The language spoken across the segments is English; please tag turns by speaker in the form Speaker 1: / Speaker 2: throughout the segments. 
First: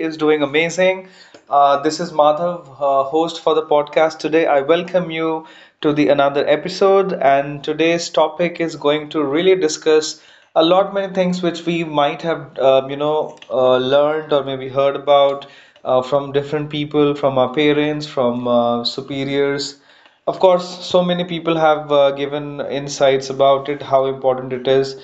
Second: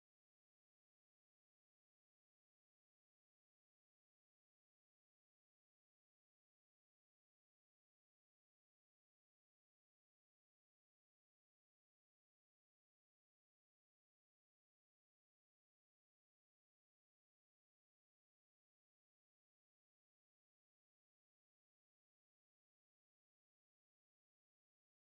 Speaker 1: is doing amazing. This is Madhav, host for the podcast today. I welcome you to the another episode, and today's topic is going to really discuss a lot many things which we might have learned or maybe heard about from different people, from our parents, from superiors, of course. So many people have given insights about it, how important it is.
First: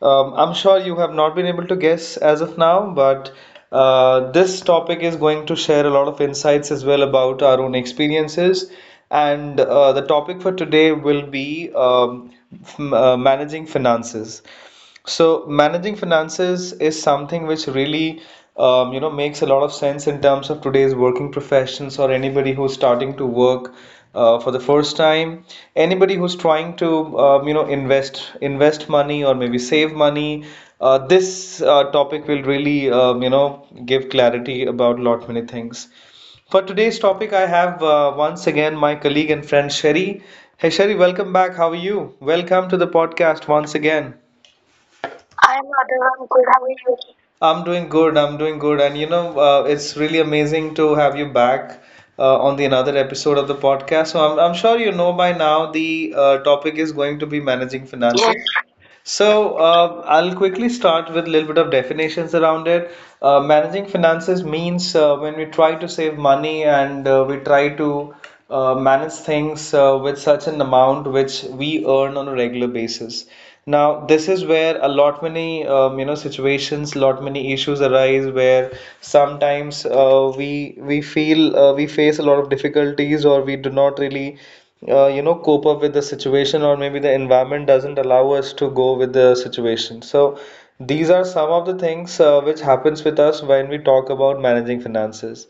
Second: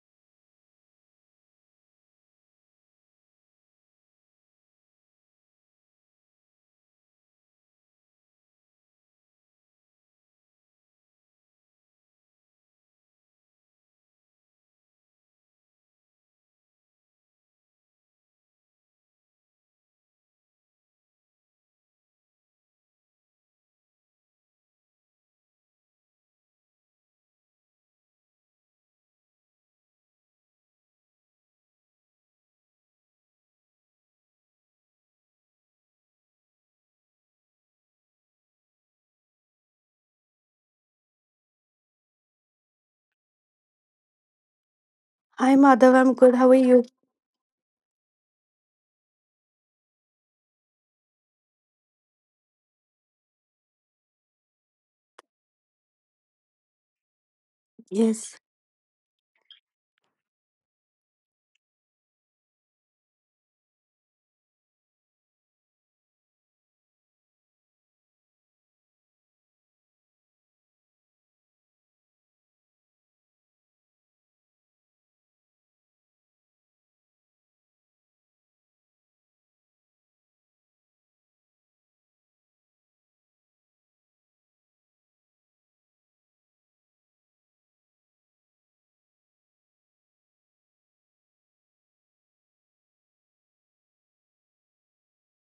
Speaker 1: I'm sure you have not been able to guess as of now, but this topic is going to share a lot of insights as well about our own experiences. And the topic for today will be managing finances. So managing finances is something which really makes a lot of sense in terms of today's working professions, or anybody who's starting to work for the first time, anybody who's trying to invest money or maybe save money. This topic will really give clarity about lot many things. For today's topic, I have once again my colleague and friend Sherry. Hey Sherry, welcome back. How are you? Welcome to the podcast once again.
Speaker 2: Hi,
Speaker 1: I'm
Speaker 2: Madhav.
Speaker 1: Adil.
Speaker 2: I'm
Speaker 1: I'm
Speaker 2: good. How
Speaker 1: good.
Speaker 2: are
Speaker 1: How are
Speaker 2: you?
Speaker 1: you? I'm doing good. I'm doing good. And you know, it's really amazing to have you back on the another episode of the podcast. So I'm sure you know by now the topic is going to be managing, yes,
Speaker 2: Yes.
Speaker 1: finances. So, I'll quickly start with a little bit of definitions around it. Managing finances means when we try to save money, and we try to manage things with such an amount which we earn on a regular basis. Now, this is where a lot many situations, lot many issues arise, where sometimes we feel we face a lot of difficulties, or we do not really cope up with the situation, or maybe the environment doesn't allow us to go with the situation. So these are some of the things which happens with us when we talk about managing finances.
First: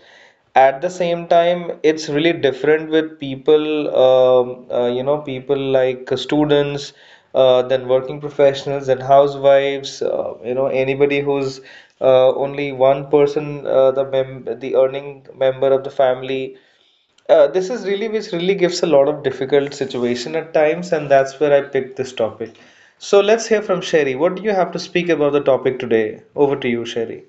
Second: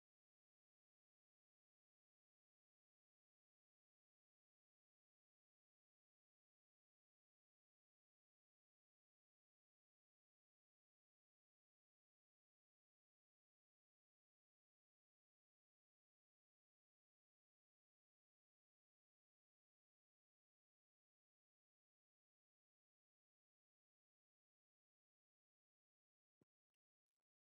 Speaker 1: At the same time, it's really different with people, people like students, then working professionals and housewives, anybody who's only one person, the earning member of the family. This is really which really gives a lot of difficult situation at times, and that's where I picked this topic. So let's hear from Sherry. What do you have to speak about the topic today? Over to you, Sherry.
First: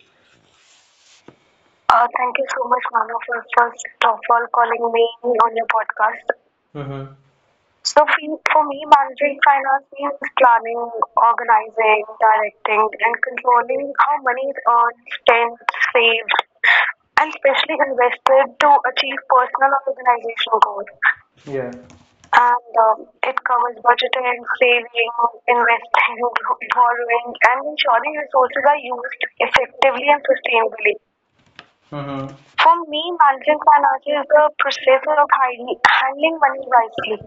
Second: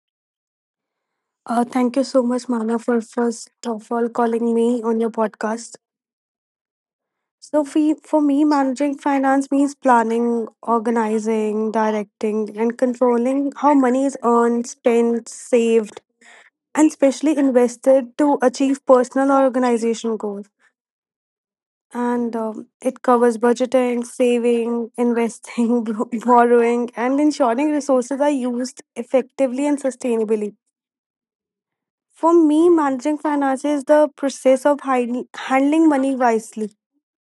Speaker 2: Thank you so
Speaker 1: Thank
Speaker 2: much,
Speaker 1: you so
Speaker 2: Mana,
Speaker 1: much,
Speaker 2: for
Speaker 1: Manu, for
Speaker 2: first
Speaker 1: first
Speaker 2: of all
Speaker 1: of all
Speaker 2: calling me
Speaker 1: calling
Speaker 2: on
Speaker 1: me
Speaker 2: your
Speaker 1: on your
Speaker 2: podcast.
Speaker 1: podcast. Mm-hmm.
Speaker 2: So, for,
Speaker 1: So
Speaker 2: for
Speaker 1: fe-
Speaker 2: me,
Speaker 1: for me,
Speaker 2: managing
Speaker 1: managing
Speaker 2: finance means
Speaker 1: finance means
Speaker 2: planning,
Speaker 1: planning,
Speaker 2: organizing,
Speaker 1: organizing,
Speaker 2: directing, and
Speaker 1: directing, and
Speaker 2: controlling how
Speaker 1: controlling
Speaker 2: money
Speaker 1: how
Speaker 2: is
Speaker 1: money is
Speaker 2: earned,
Speaker 1: earned,
Speaker 2: spent,
Speaker 1: spent,
Speaker 2: saved,
Speaker 1: saved,
Speaker 2: and
Speaker 1: and
Speaker 2: especially
Speaker 1: especially
Speaker 2: invested to
Speaker 1: invested to
Speaker 2: achieve
Speaker 1: achieve
Speaker 2: personal or
Speaker 1: personal or
Speaker 2: organization goals.
Speaker 1: organizational goals. Yeah.
Speaker 2: And
Speaker 1: And
Speaker 2: It
Speaker 1: It
Speaker 2: covers
Speaker 1: covers
Speaker 2: budgeting,
Speaker 1: budgeting,
Speaker 2: saving,
Speaker 1: saving,
Speaker 2: investing,
Speaker 1: investing,
Speaker 2: borrowing, and
Speaker 1: borrowing, and
Speaker 2: ensuring
Speaker 1: ensuring
Speaker 2: resources are
Speaker 1: resources are
Speaker 2: used
Speaker 1: used
Speaker 2: effectively and
Speaker 1: effectively and
Speaker 2: sustainably.
Speaker 1: sustainably. Mm-hmm.
Speaker 2: For me,
Speaker 1: For me,
Speaker 2: managing
Speaker 1: managing
Speaker 2: finance is the
Speaker 1: finances is the
Speaker 2: process of
Speaker 1: process of hiding-
Speaker 2: handling money
Speaker 1: handling money
Speaker 2: wisely.
Speaker 1: wisely.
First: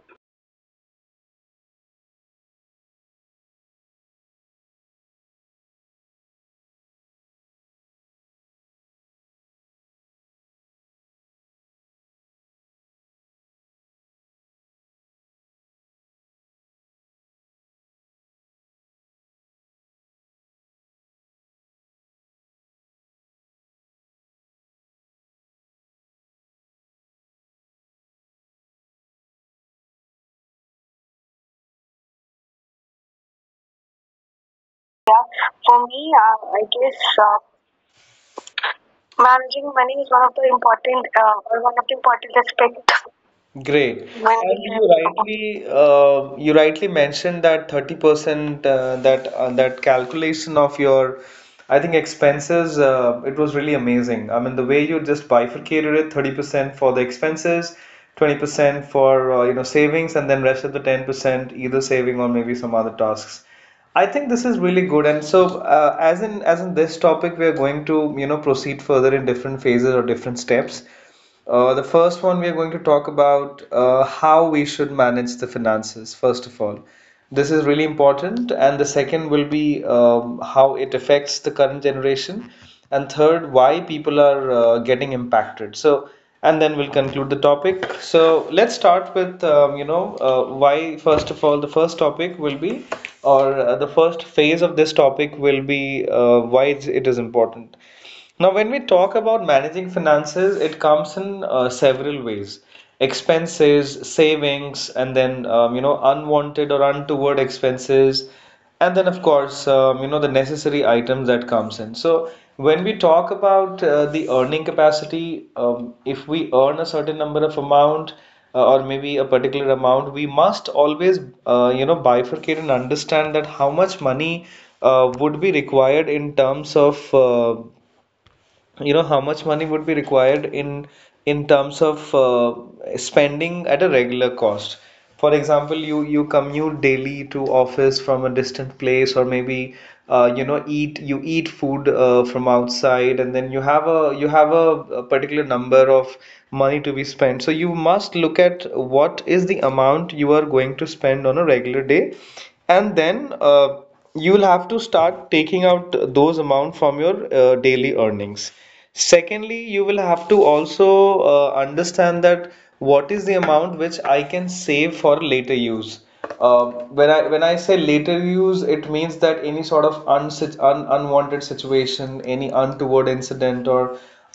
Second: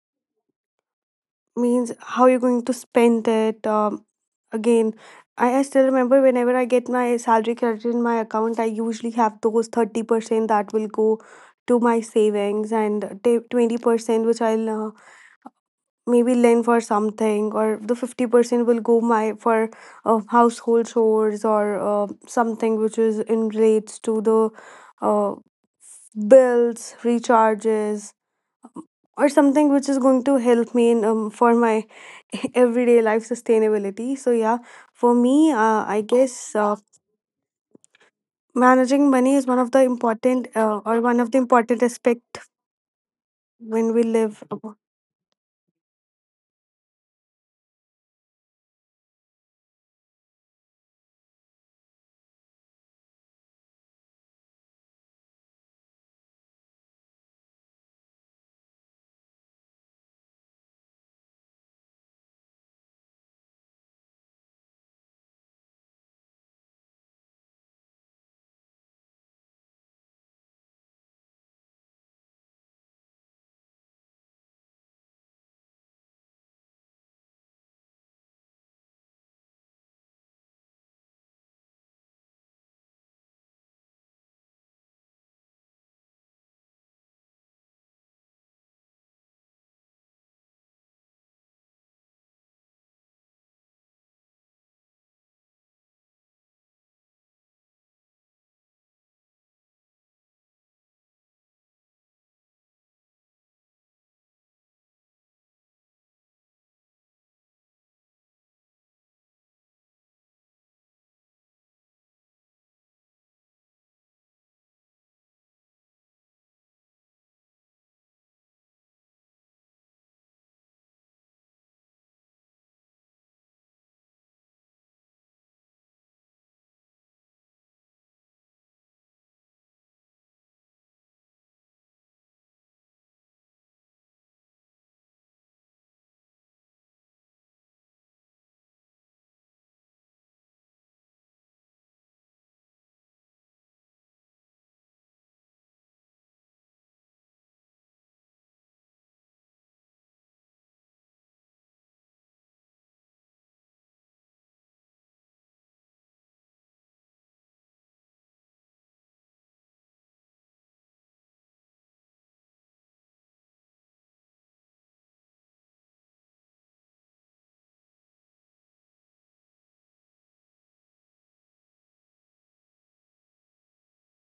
Speaker 2: Means how you're going to spend it. Again, I still remember whenever I get my salary credited in my account, I usually have those 30% that will go to my savings, and 20% which I'll maybe lend for something, or the 50% will go my for household chores, or something which is in relates to the uh, bills, recharges, or something which is going to help me in for my everyday life sustainability. So yeah, for
Speaker 1: Yeah,
Speaker 2: me,
Speaker 1: for me, I guess
Speaker 2: managing money is one
Speaker 1: managing
Speaker 2: of the
Speaker 1: money is one of
Speaker 2: important
Speaker 1: the
Speaker 2: or
Speaker 1: important,
Speaker 2: one of the
Speaker 1: or
Speaker 2: important
Speaker 1: one of the
Speaker 2: aspect
Speaker 1: important aspects.
Speaker 2: when we
Speaker 1: Great.
Speaker 2: live.
Speaker 1: And you rightly mentioned that 30%, that calculation of your, I think, expenses, it was really amazing. I mean, the way you just bifurcated it: 30% for the expenses, 20% for savings, and then rest of the 10% either saving or maybe some other tasks. I think this is really good. And so, as in this topic, we are going to you know proceed further in different phases or different steps. The first one we are going to talk about how we should manage the finances, first of all. This is really important. And the second will be, how it affects the current generation. And third, why people are getting impacted. So, and then we'll conclude the topic. So, let's start with, why. First of all, the first topic will be, or the first phase of this topic will be it is important. Now, when we talk about managing finances, it comes in several ways. Expenses, savings, and then unwanted or untoward expenses, and then of course the necessary items that comes in. So when we talk about the earning capacity, if we earn a certain number of amount or maybe a particular amount, we must always bifurcate and understand that how much money would be required in terms of how much money would be required in terms of spending at a regular cost. For example, you commute daily to office from a distant place, or maybe you eat food from outside, and then you have a particular number of money to be spent. So you must look at what is the amount you are going to spend on a regular day, and then you'll have to start taking out those amount from your daily earnings. Secondly, you will have to also understand that what is the amount which I can save for later use. Um when I say later use, it means that any sort of unwanted situation, any untoward incident, or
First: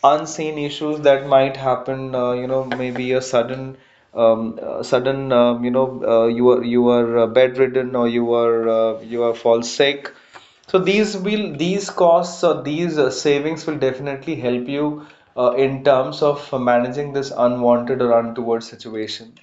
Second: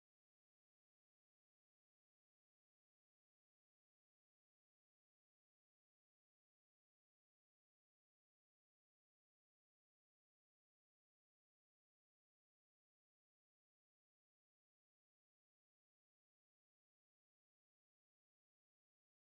Speaker 1: unseen issues that might happen, maybe a sudden, you are bedridden, or you are fall sick. So these will, these costs or these savings will definitely help you in terms of managing this unwanted or untoward situation.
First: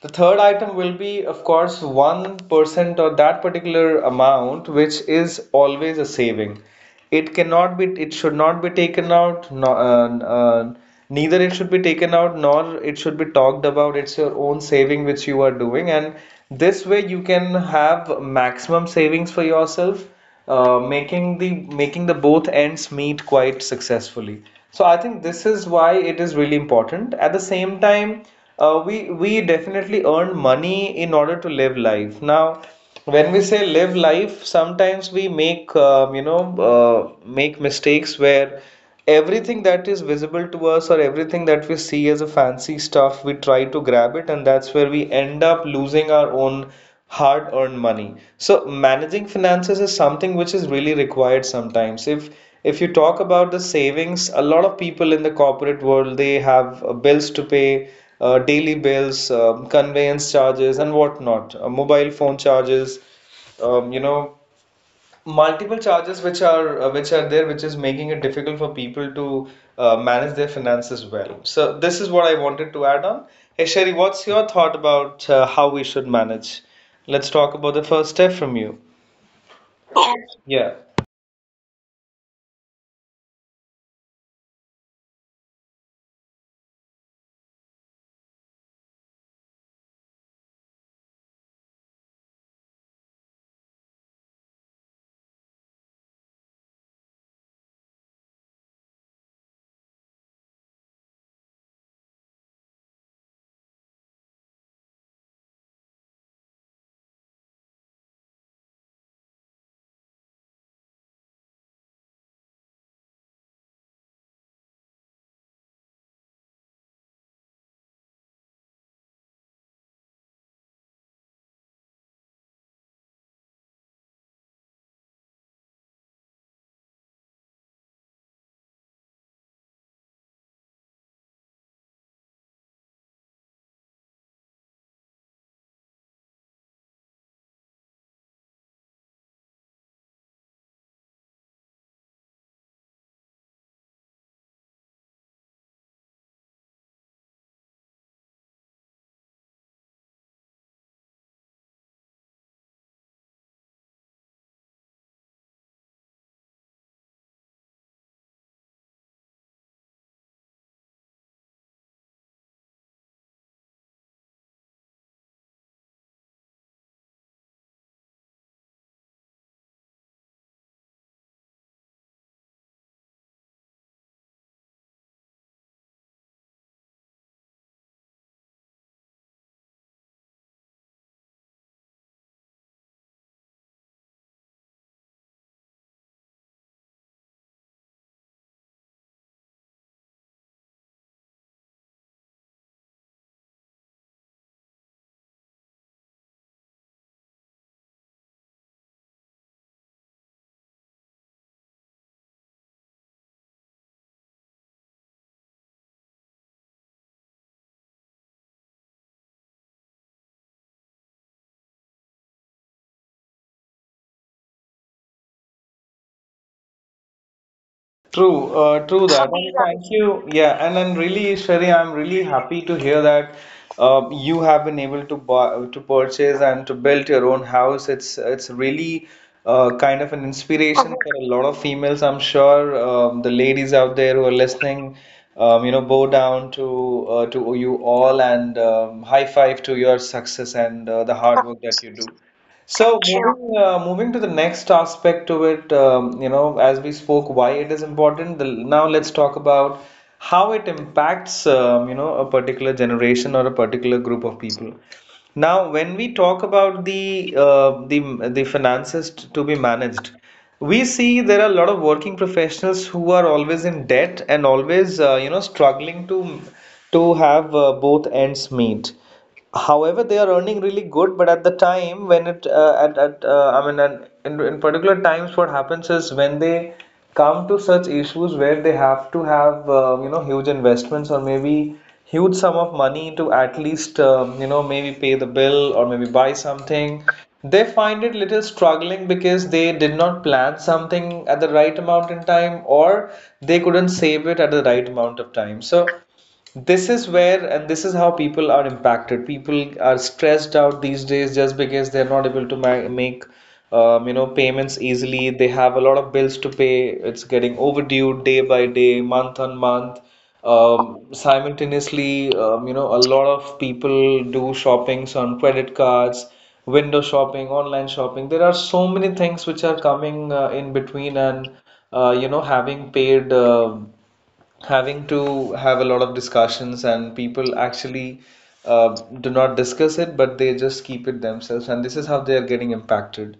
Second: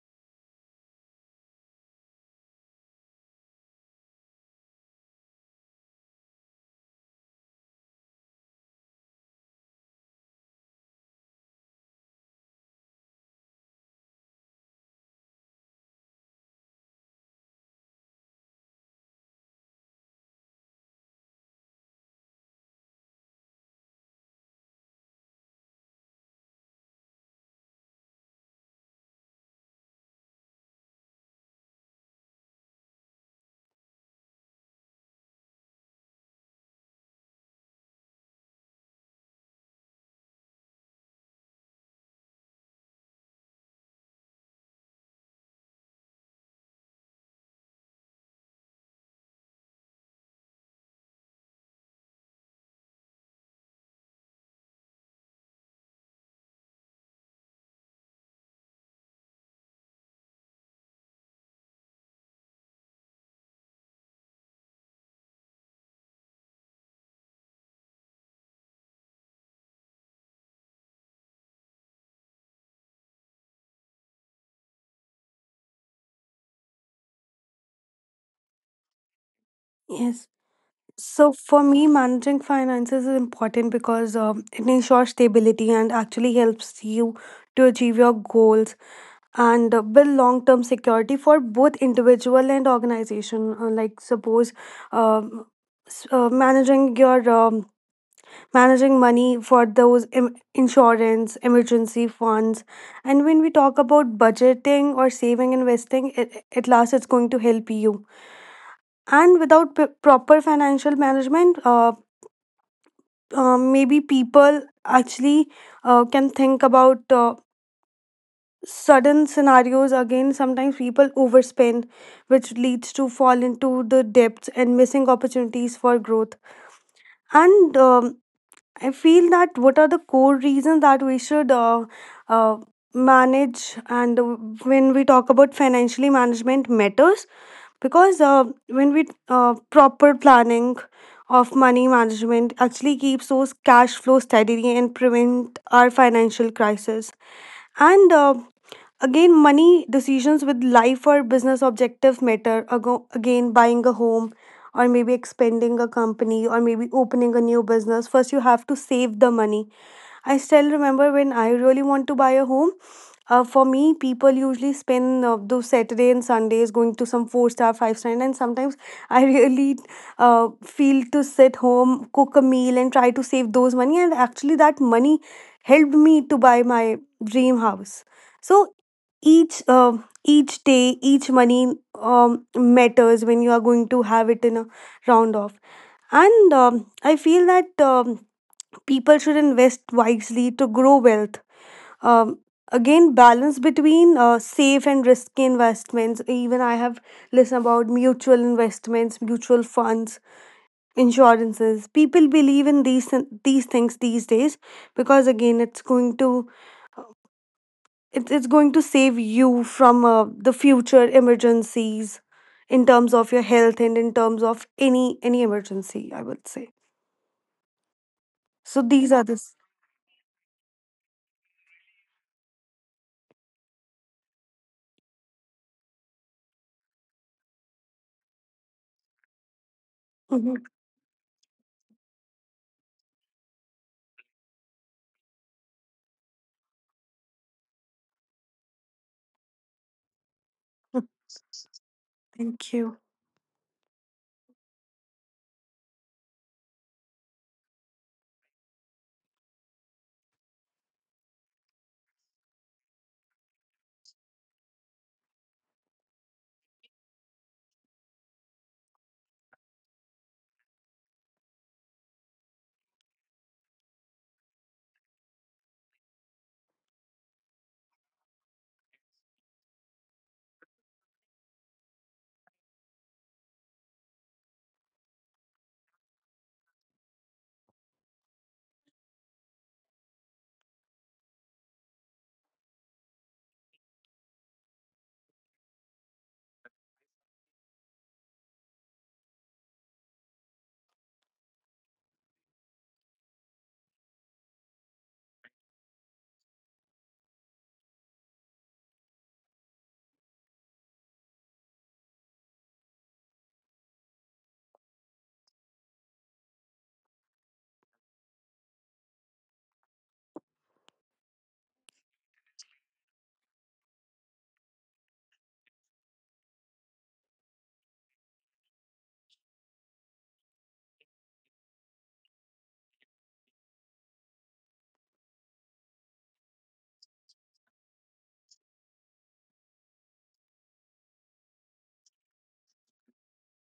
Speaker 1: The third item will be, of course, 1% or that particular amount, which is always a saving. It cannot be, it should not be taken out. No, Neither it should be taken out, nor it should be talked about. It's your own saving which you are doing, and this way you can have maximum savings for yourself, uh, making the making the both ends meet quite successfully. So I think this is why it is really important. At the same time, we definitely earn money in order to live life. Now, when we say live life, sometimes we make make mistakes where everything that is visible to us, or everything that we see as a fancy stuff, we try to grab it, and that's where we end up losing our own hard-earned money. So managing finances is something which is really required sometimes. If you talk about the savings, a lot of people in the corporate world, they have bills to pay, daily bills, conveyance charges, and whatnot, mobile phone charges, um, you know, multiple charges which are there, which is making it difficult for people to manage their finances well. So this is what I wanted to add on. Hey Sherry, what's your thought about how we should manage? Let's talk about the first step from you. Yeah.
Speaker 2: Yes.
Speaker 1: Yeah.
Speaker 2: So for me, managing finances is important because it ensures stability and actually helps you to achieve your goals and build long term security for both individual and organization. Like suppose um, s- uh, managing your um, managing money for those insurance emergency funds. And when we talk about budgeting or saving investing it, at last it's going to help you. And without proper financial management, maybe people actually can think about sudden scenarios. Again, sometimes people overspend, which leads to fall into the depths and missing opportunities for growth. And I feel that what are the core reasons that we should uh, manage. And When we talk about financially management matters, because when we proper planning of money management actually keeps those cash flow steady and prevent our financial crisis. And Again, money decisions with life or business objectives matter. Again, buying a home or maybe expanding a company or maybe opening a new business. First, you have to save the money. I still remember when I really want to buy a home. For me, people usually spend those Saturday and Sundays going to some four star, five star, and sometimes I really feel to sit home, cook a meal, and try to save those money. And actually, that money helped me to buy my dream house. So each uh, each day, each money matters when you are going to have it in a round off. And um, i feel that people should invest wisely to grow wealth. um, Again, balance between safe and risky investments. Even I have listened about mutual investments, mutual funds, insurances. People believe in these things these days, because again, it's going to, it's going to save you from the future emergencies in terms of your health and in terms of any emergency, I would say.
Speaker 1: True,
Speaker 2: So these
Speaker 1: true
Speaker 2: are the.
Speaker 1: that.
Speaker 2: s-
Speaker 1: And thank you. Yeah, and then really, Ishwari, I'm really happy to hear that you have been able to buy, to purchase and to build your own house. It's really kind of an
Speaker 2: Mhm.
Speaker 1: inspiration for a lot of females. I'm sure the ladies out there who are listening, bow down to you all, and high five to your success and the hard work that you do.
Speaker 2: Thank you.
Speaker 1: So, sure, moving moving to the next aspect to it, as we spoke, why it is important. The, now let's talk about how it impacts, a particular generation or a particular group of people. Now, when we talk about the finances to be managed, we see there are a lot of working professionals who are always in debt and always, struggling to have both ends meet. However, they are earning really good, but at the time when it at I mean and in particular times what happens is when they come to such issues where they have to have huge investments, or maybe huge sum of money to at least maybe pay the bill or maybe buy something, they find it little struggling because they did not plan something at the right amount in time, or they couldn't save it at the right amount of time. So this is where, and this is how, people are impacted. People are stressed out these days just because they're not able to make payments easily. They have a lot of bills to pay, it's getting overdue day by day, month on month. Simultaneously, a lot of people do shoppings on credit cards, window shopping, online shopping. There are so many things which are coming in between, and having paid, having to have a lot of discussions, and people actually uh, do not discuss it, but they just keep it themselves, and this is how they are getting impacted.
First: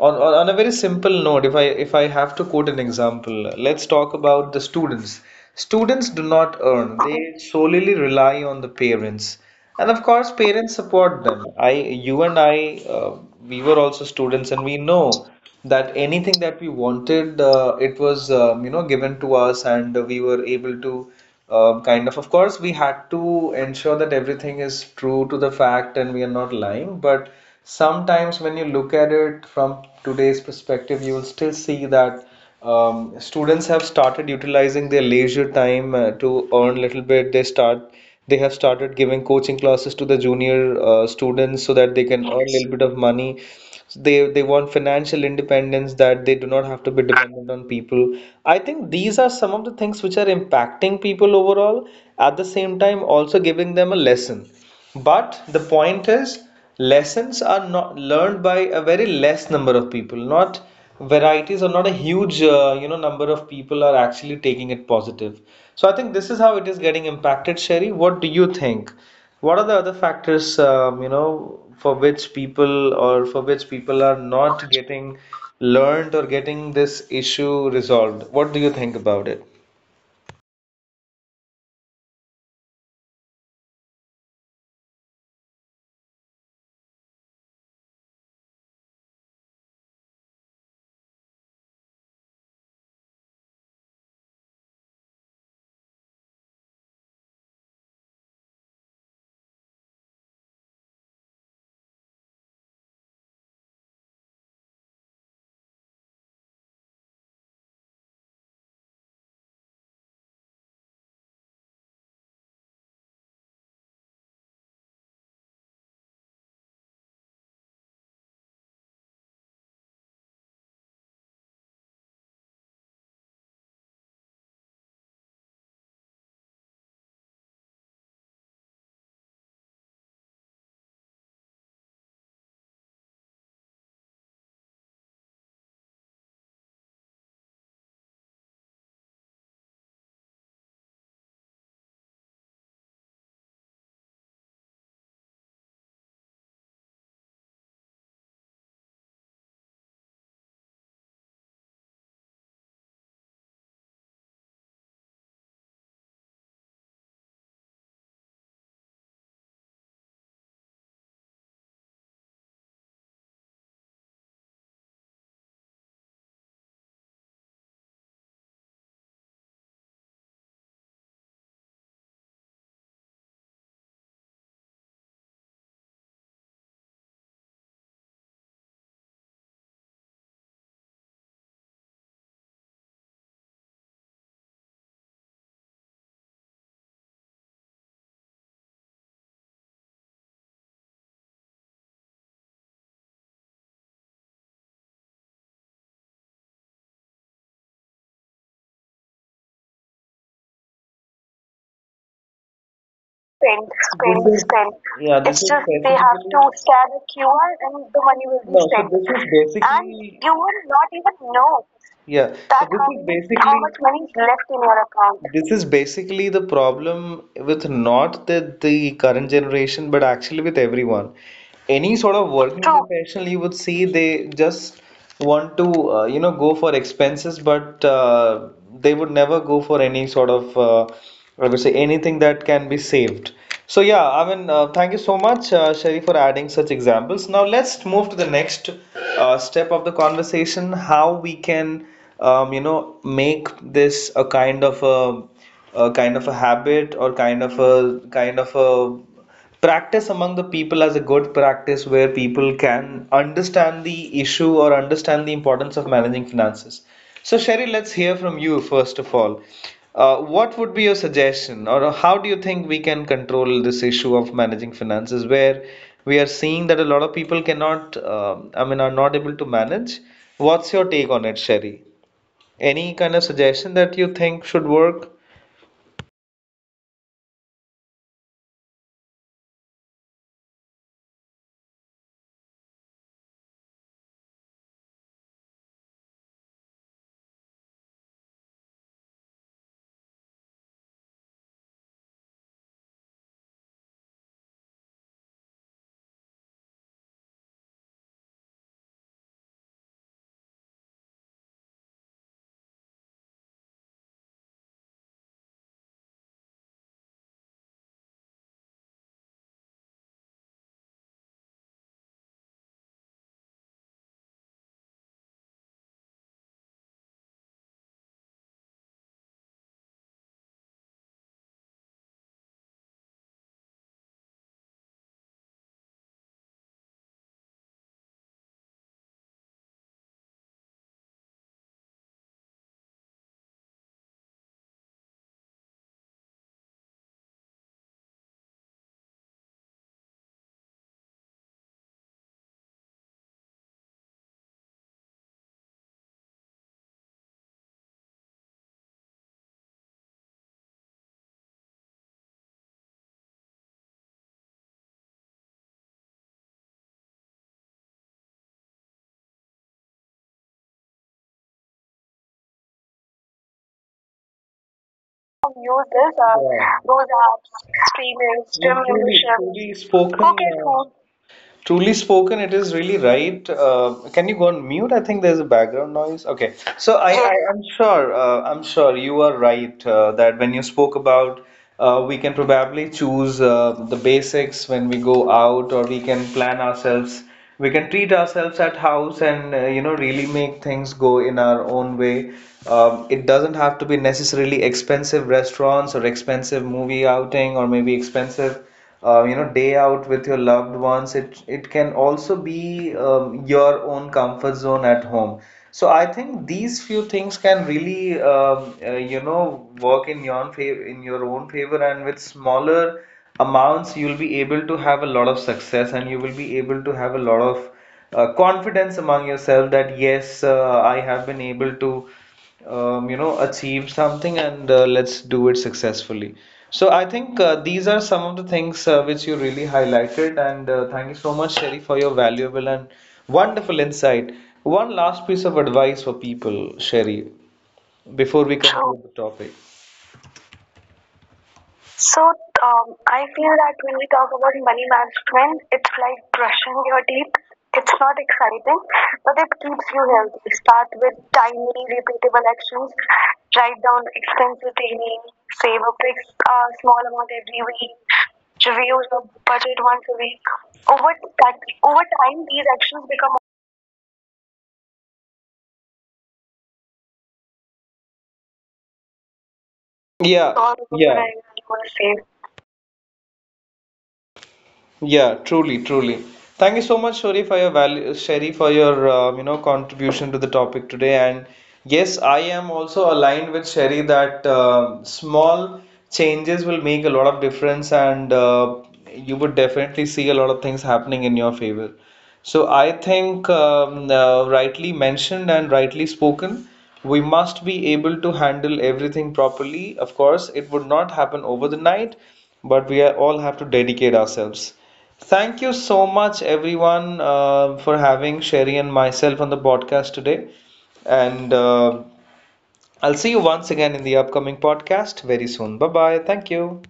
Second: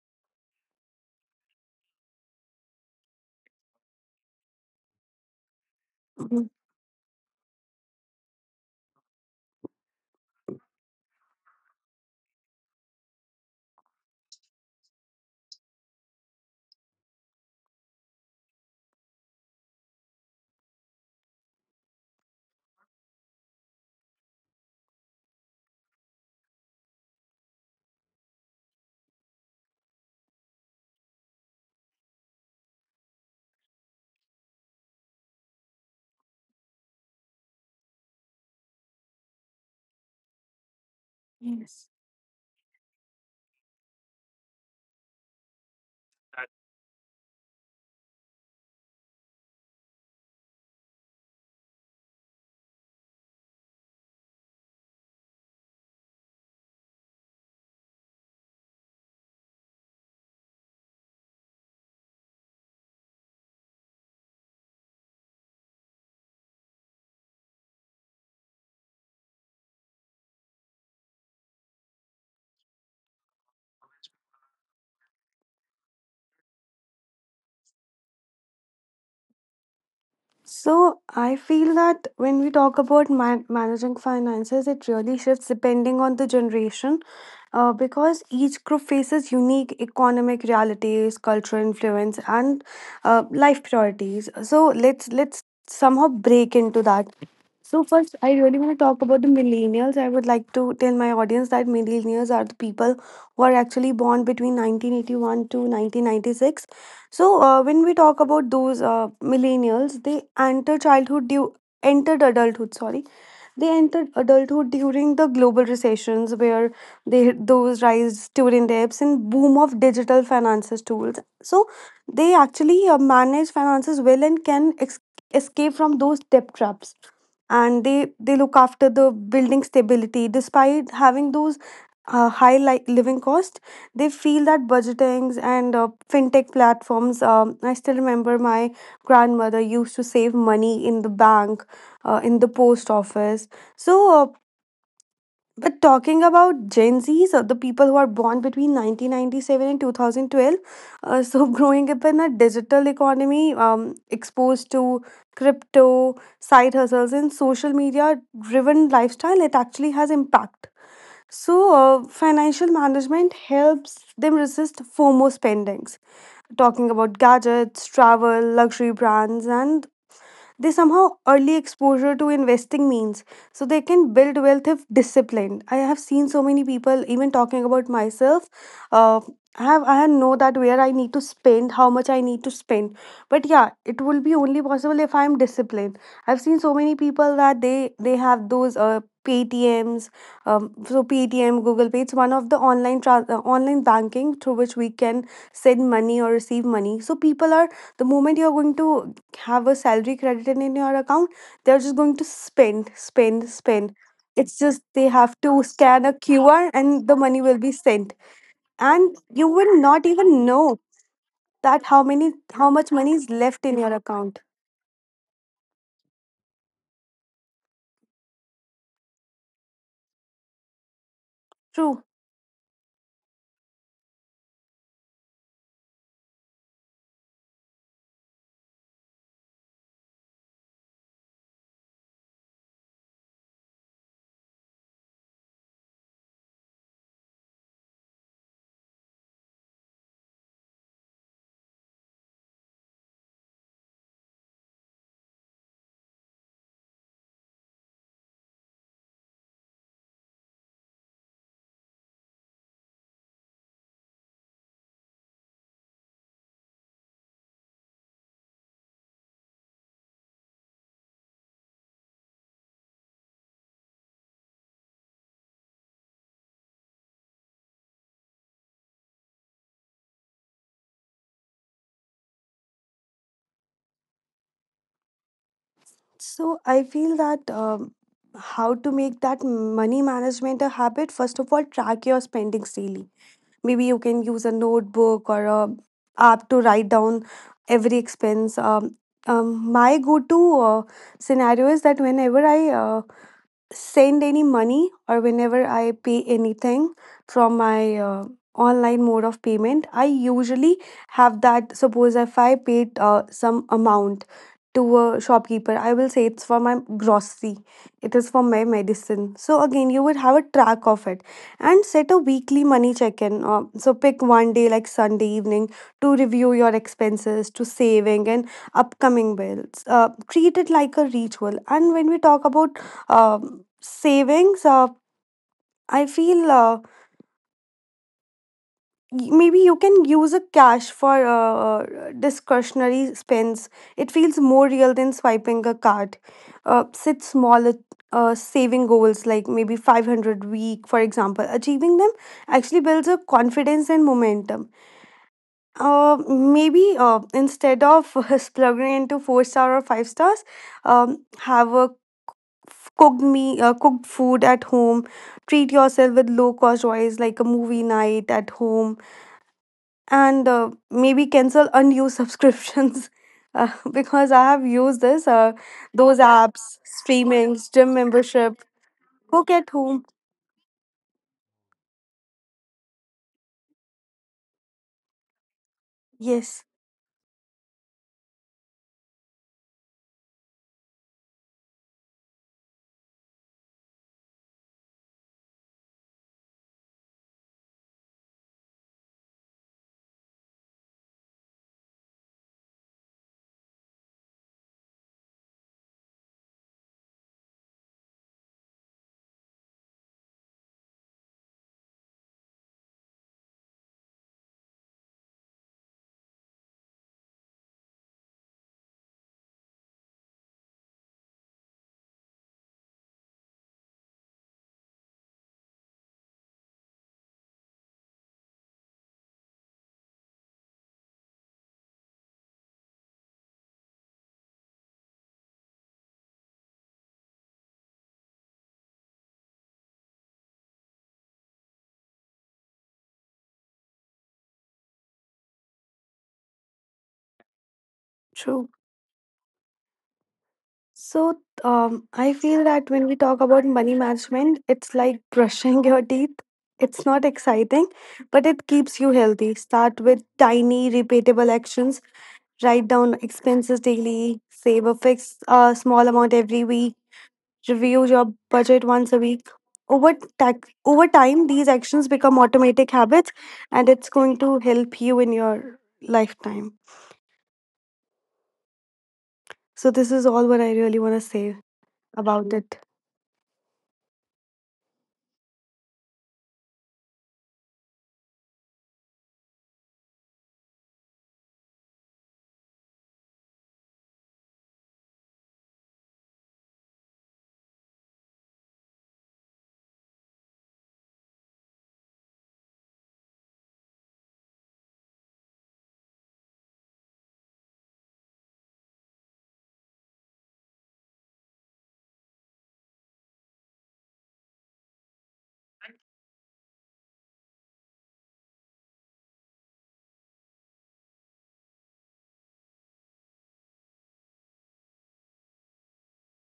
Speaker 1: On a very simple note, if I have to quote an example, let's talk about the students. Students do
Speaker 2: Mhm.
Speaker 1: not earn, they solely rely on the parents, and of course, parents support them. You and I, we were also students, and we know that anything that we wanted, it was, given to us, and we were able to kind of course, we had to ensure that everything is true to the fact and we are not lying, but sometimes when you look at it from today's perspective, you will still see that students have started utilizing their leisure time to earn a little bit. They have started giving coaching classes to the junior students so that they
Speaker 2: Yes.
Speaker 1: can earn a, Yes. little bit of money. They want financial independence, that they do not have to be dependent on people. I think these are some of the things which are impacting people overall, at the same time also giving them a lesson. But the point is, lessons are not learned by a very less number of people, not varieties or not a huge number of people are actually taking it positive. So I think this is how it is getting impacted, Sherry. What do you think? What are the other factors, for which people are not getting learned or getting this issue resolved? What do you think about it?
Speaker 2: So I feel that when we talk about managing finances, it really shifts depending on the generation, because each group faces unique economic realities, cultural influence, and life priorities. So let's somehow break into that. So first, I really want to talk about the millennials. I would like to tell my audience that millennials are the people who are actually born between 1981 to 1996. When we talk about those millennials, they enter childhood due entered adulthood. Sorry, they entered adulthood during the global recessions, where they those rise student debts and boom of digital finances tools. So they actually manage finances well and can escape from those debt traps. And they look after the building stability despite having those high like living cost. They feel that budgetings and fintech platforms. I still remember my grandmother used to save money in the bank, in the post office. so uh, but talking about gen z's, the people who are born between 1997 and 2012. Growing up in a digital economy, exposed to crypto, side hustles, and social media driven lifestyle, it actually has impact. So, financial management helps them resist FOMO spendings, talking about gadgets, travel, luxury brands, and they somehow early exposure to investing means so they can build wealth if disciplined. I have seen so many people, even talking about myself, uh, I know that where I need to spend, how much I need to spend. But yeah, it will be only possible if I am disciplined. I've seen so many people that they have those PTMs, so Paytm, Google Pay. It's one of the online online banking, through which we can send money or receive money. So people are, the moment you're going to have a salary credited in your account, they're just going to spend,
Speaker 1: Spend,
Speaker 2: spend,
Speaker 1: spend,
Speaker 2: spend.
Speaker 1: this is, spend.
Speaker 2: It's
Speaker 1: Yeah,
Speaker 2: just
Speaker 1: this It's
Speaker 2: they
Speaker 1: is just
Speaker 2: have
Speaker 1: they
Speaker 2: to
Speaker 1: have to,
Speaker 2: scan a
Speaker 1: basically, scan a
Speaker 2: QR and
Speaker 1: QR
Speaker 2: the
Speaker 1: and
Speaker 2: money will
Speaker 1: the
Speaker 2: be
Speaker 1: money will be,
Speaker 2: sent.
Speaker 1: no, so sent. This
Speaker 2: And
Speaker 1: is, and
Speaker 2: you will
Speaker 1: basically, you
Speaker 2: not
Speaker 1: will
Speaker 2: even
Speaker 1: not even
Speaker 2: know
Speaker 1: know.
Speaker 2: that
Speaker 1: Yeah, so
Speaker 2: how
Speaker 1: that,
Speaker 2: many,
Speaker 1: this how is
Speaker 2: how
Speaker 1: many, how,
Speaker 2: much money
Speaker 1: basically,
Speaker 2: is
Speaker 1: much money
Speaker 2: left
Speaker 1: is
Speaker 2: in your
Speaker 1: left in
Speaker 2: account.
Speaker 1: your account. This is basically the problem with not the, the current generation, but actually with everyone. Any sort of
Speaker 2: True.
Speaker 1: working, true, professional you would see, they just want to, go for expenses, but they would never go for any sort of, I would say, anything that can be saved. So yeah, I mean, thank you so much, Sherry, for adding such examples. Now let's move to the next step of the conversation: how we can, make this a kind of a, habit, or kind of a practice among the people as a good practice, where people can understand the issue or understand the importance of managing finances. So, Sherry, let's hear from you first of all. What would be your suggestion, or how do you think we can control this issue of managing finances, where we are seeing that a lot of people cannot, are not able to manage? What's your take on it, Sherry? Any kind of suggestion that you think should work?
Speaker 2: So I feel that how to make that money management a habit, first of all, track your spending daily. Maybe you can use a notebook or a app to write down every expense. My go-to scenario is that whenever I send any money or whenever I pay anything from my online mode of payment, I usually have that. Suppose if I paid some amount to a shopkeeper, I will say it's for my grocery, it is for my medicine. So, again, you would have a track of it, and set a weekly money check in. So, pick one day like Sunday evening to review your expenses, to saving, and upcoming bills. Treat it like a ritual. And when we talk about savings, I feel uh, maybe you can use a cash for discretionary spends. It feels more real than swiping a card. Set small saving goals like maybe 500 week, for example. Achieving them actually builds a confidence and momentum. Maybe Instead of plugging into four star or five stars, have a cooked food at home. Treat yourself with low cost joys, like a movie night at home, and maybe cancel unused subscriptions. Uh, because i have used this,
Speaker 1: Use this,
Speaker 2: those
Speaker 1: yeah, those
Speaker 2: apps,
Speaker 1: apps,
Speaker 2: streamings, gym
Speaker 1: streaming, no,
Speaker 2: membership.
Speaker 1: membership,
Speaker 2: Cook at
Speaker 1: spoken.
Speaker 2: home.
Speaker 1: Pocket, food. Truly spoken, it is really right. Can you go on mute? I think there's a background noise. Okay, so
Speaker 2: Yes.
Speaker 1: I'm sure, I'm sure you are right, that when you spoke about, we can probably choose the basics when we go out, or we can plan ourselves. We can treat ourselves at house and, really make things go in our own way. It doesn't have to be necessarily expensive restaurants or expensive movie outing, or maybe expensive day out with your loved ones. It can also be your own comfort zone at home. So I think these few things can really, work in your favor, in your own favor, and with smaller amounts you'll be able to have a lot of success, and you will be able to have a lot of confidence among yourself that, yes, I have been able to achieve something, and let's do it successfully. So I think these are some of the things which you really highlighted, and thank you so much, Sherry, for your valuable and wonderful insight. One last piece of advice for people, Sherry, before we, oh,
Speaker 2: True.
Speaker 1: conclude the topic.
Speaker 2: so
Speaker 1: So,
Speaker 2: um, i feel
Speaker 1: I
Speaker 2: that when we
Speaker 1: feel
Speaker 2: talk
Speaker 1: that when
Speaker 2: about
Speaker 1: we
Speaker 2: money
Speaker 1: talk about money
Speaker 2: management, it's like
Speaker 1: management, it's
Speaker 2: brushing
Speaker 1: like
Speaker 2: your teeth.
Speaker 1: brushing your teeth.
Speaker 2: It's not
Speaker 1: It's not
Speaker 2: exciting,
Speaker 1: exciting,
Speaker 2: but it keeps
Speaker 1: but
Speaker 2: you
Speaker 1: it keeps
Speaker 2: healthy.
Speaker 1: you
Speaker 2: Start
Speaker 1: healthy.
Speaker 2: with
Speaker 1: Start with
Speaker 2: tiny,
Speaker 1: tiny,
Speaker 2: repeatable actions.
Speaker 1: repeatable actions.
Speaker 2: Write down
Speaker 1: Write down
Speaker 2: expenses
Speaker 1: expenses
Speaker 2: daily,
Speaker 1: daily.
Speaker 2: save a fixed
Speaker 1: Save a fixed,
Speaker 2: small amount every
Speaker 1: small
Speaker 2: week,
Speaker 1: amount every week.
Speaker 2: review your
Speaker 1: Review
Speaker 2: budget
Speaker 1: your
Speaker 2: once a
Speaker 1: budget
Speaker 2: week.
Speaker 1: once a week. Over
Speaker 2: Over
Speaker 1: that,
Speaker 2: time, these
Speaker 1: over time,
Speaker 2: actions
Speaker 1: these
Speaker 2: become
Speaker 1: actions
Speaker 2: automatic
Speaker 1: become,
Speaker 2: habits, and it's going to help you in your lifetime. So, this
Speaker 1: yeah,
Speaker 2: is
Speaker 1: all
Speaker 2: all what I
Speaker 1: yeah,
Speaker 2: really
Speaker 1: organized. And
Speaker 2: want to
Speaker 1: you
Speaker 2: say
Speaker 1: will save.
Speaker 2: about it.
Speaker 1: Yeah, truly, truly. Thank you so much, Shori, for your value, Sherry, for your contribution to the topic today. And yes, I am also aligned with Sherry that, um, small changes will make a lot of difference, and you would definitely see a lot of things happening in your favor. So I think, rightly mentioned and rightly spoken. We must be able to handle everything properly. Of course, it would not happen over the night, but we are, all have to dedicate ourselves. Thank you so much, everyone, for having Sherry and myself on the podcast today. And I'll see you once again in the upcoming podcast very soon. Bye bye. Thank you.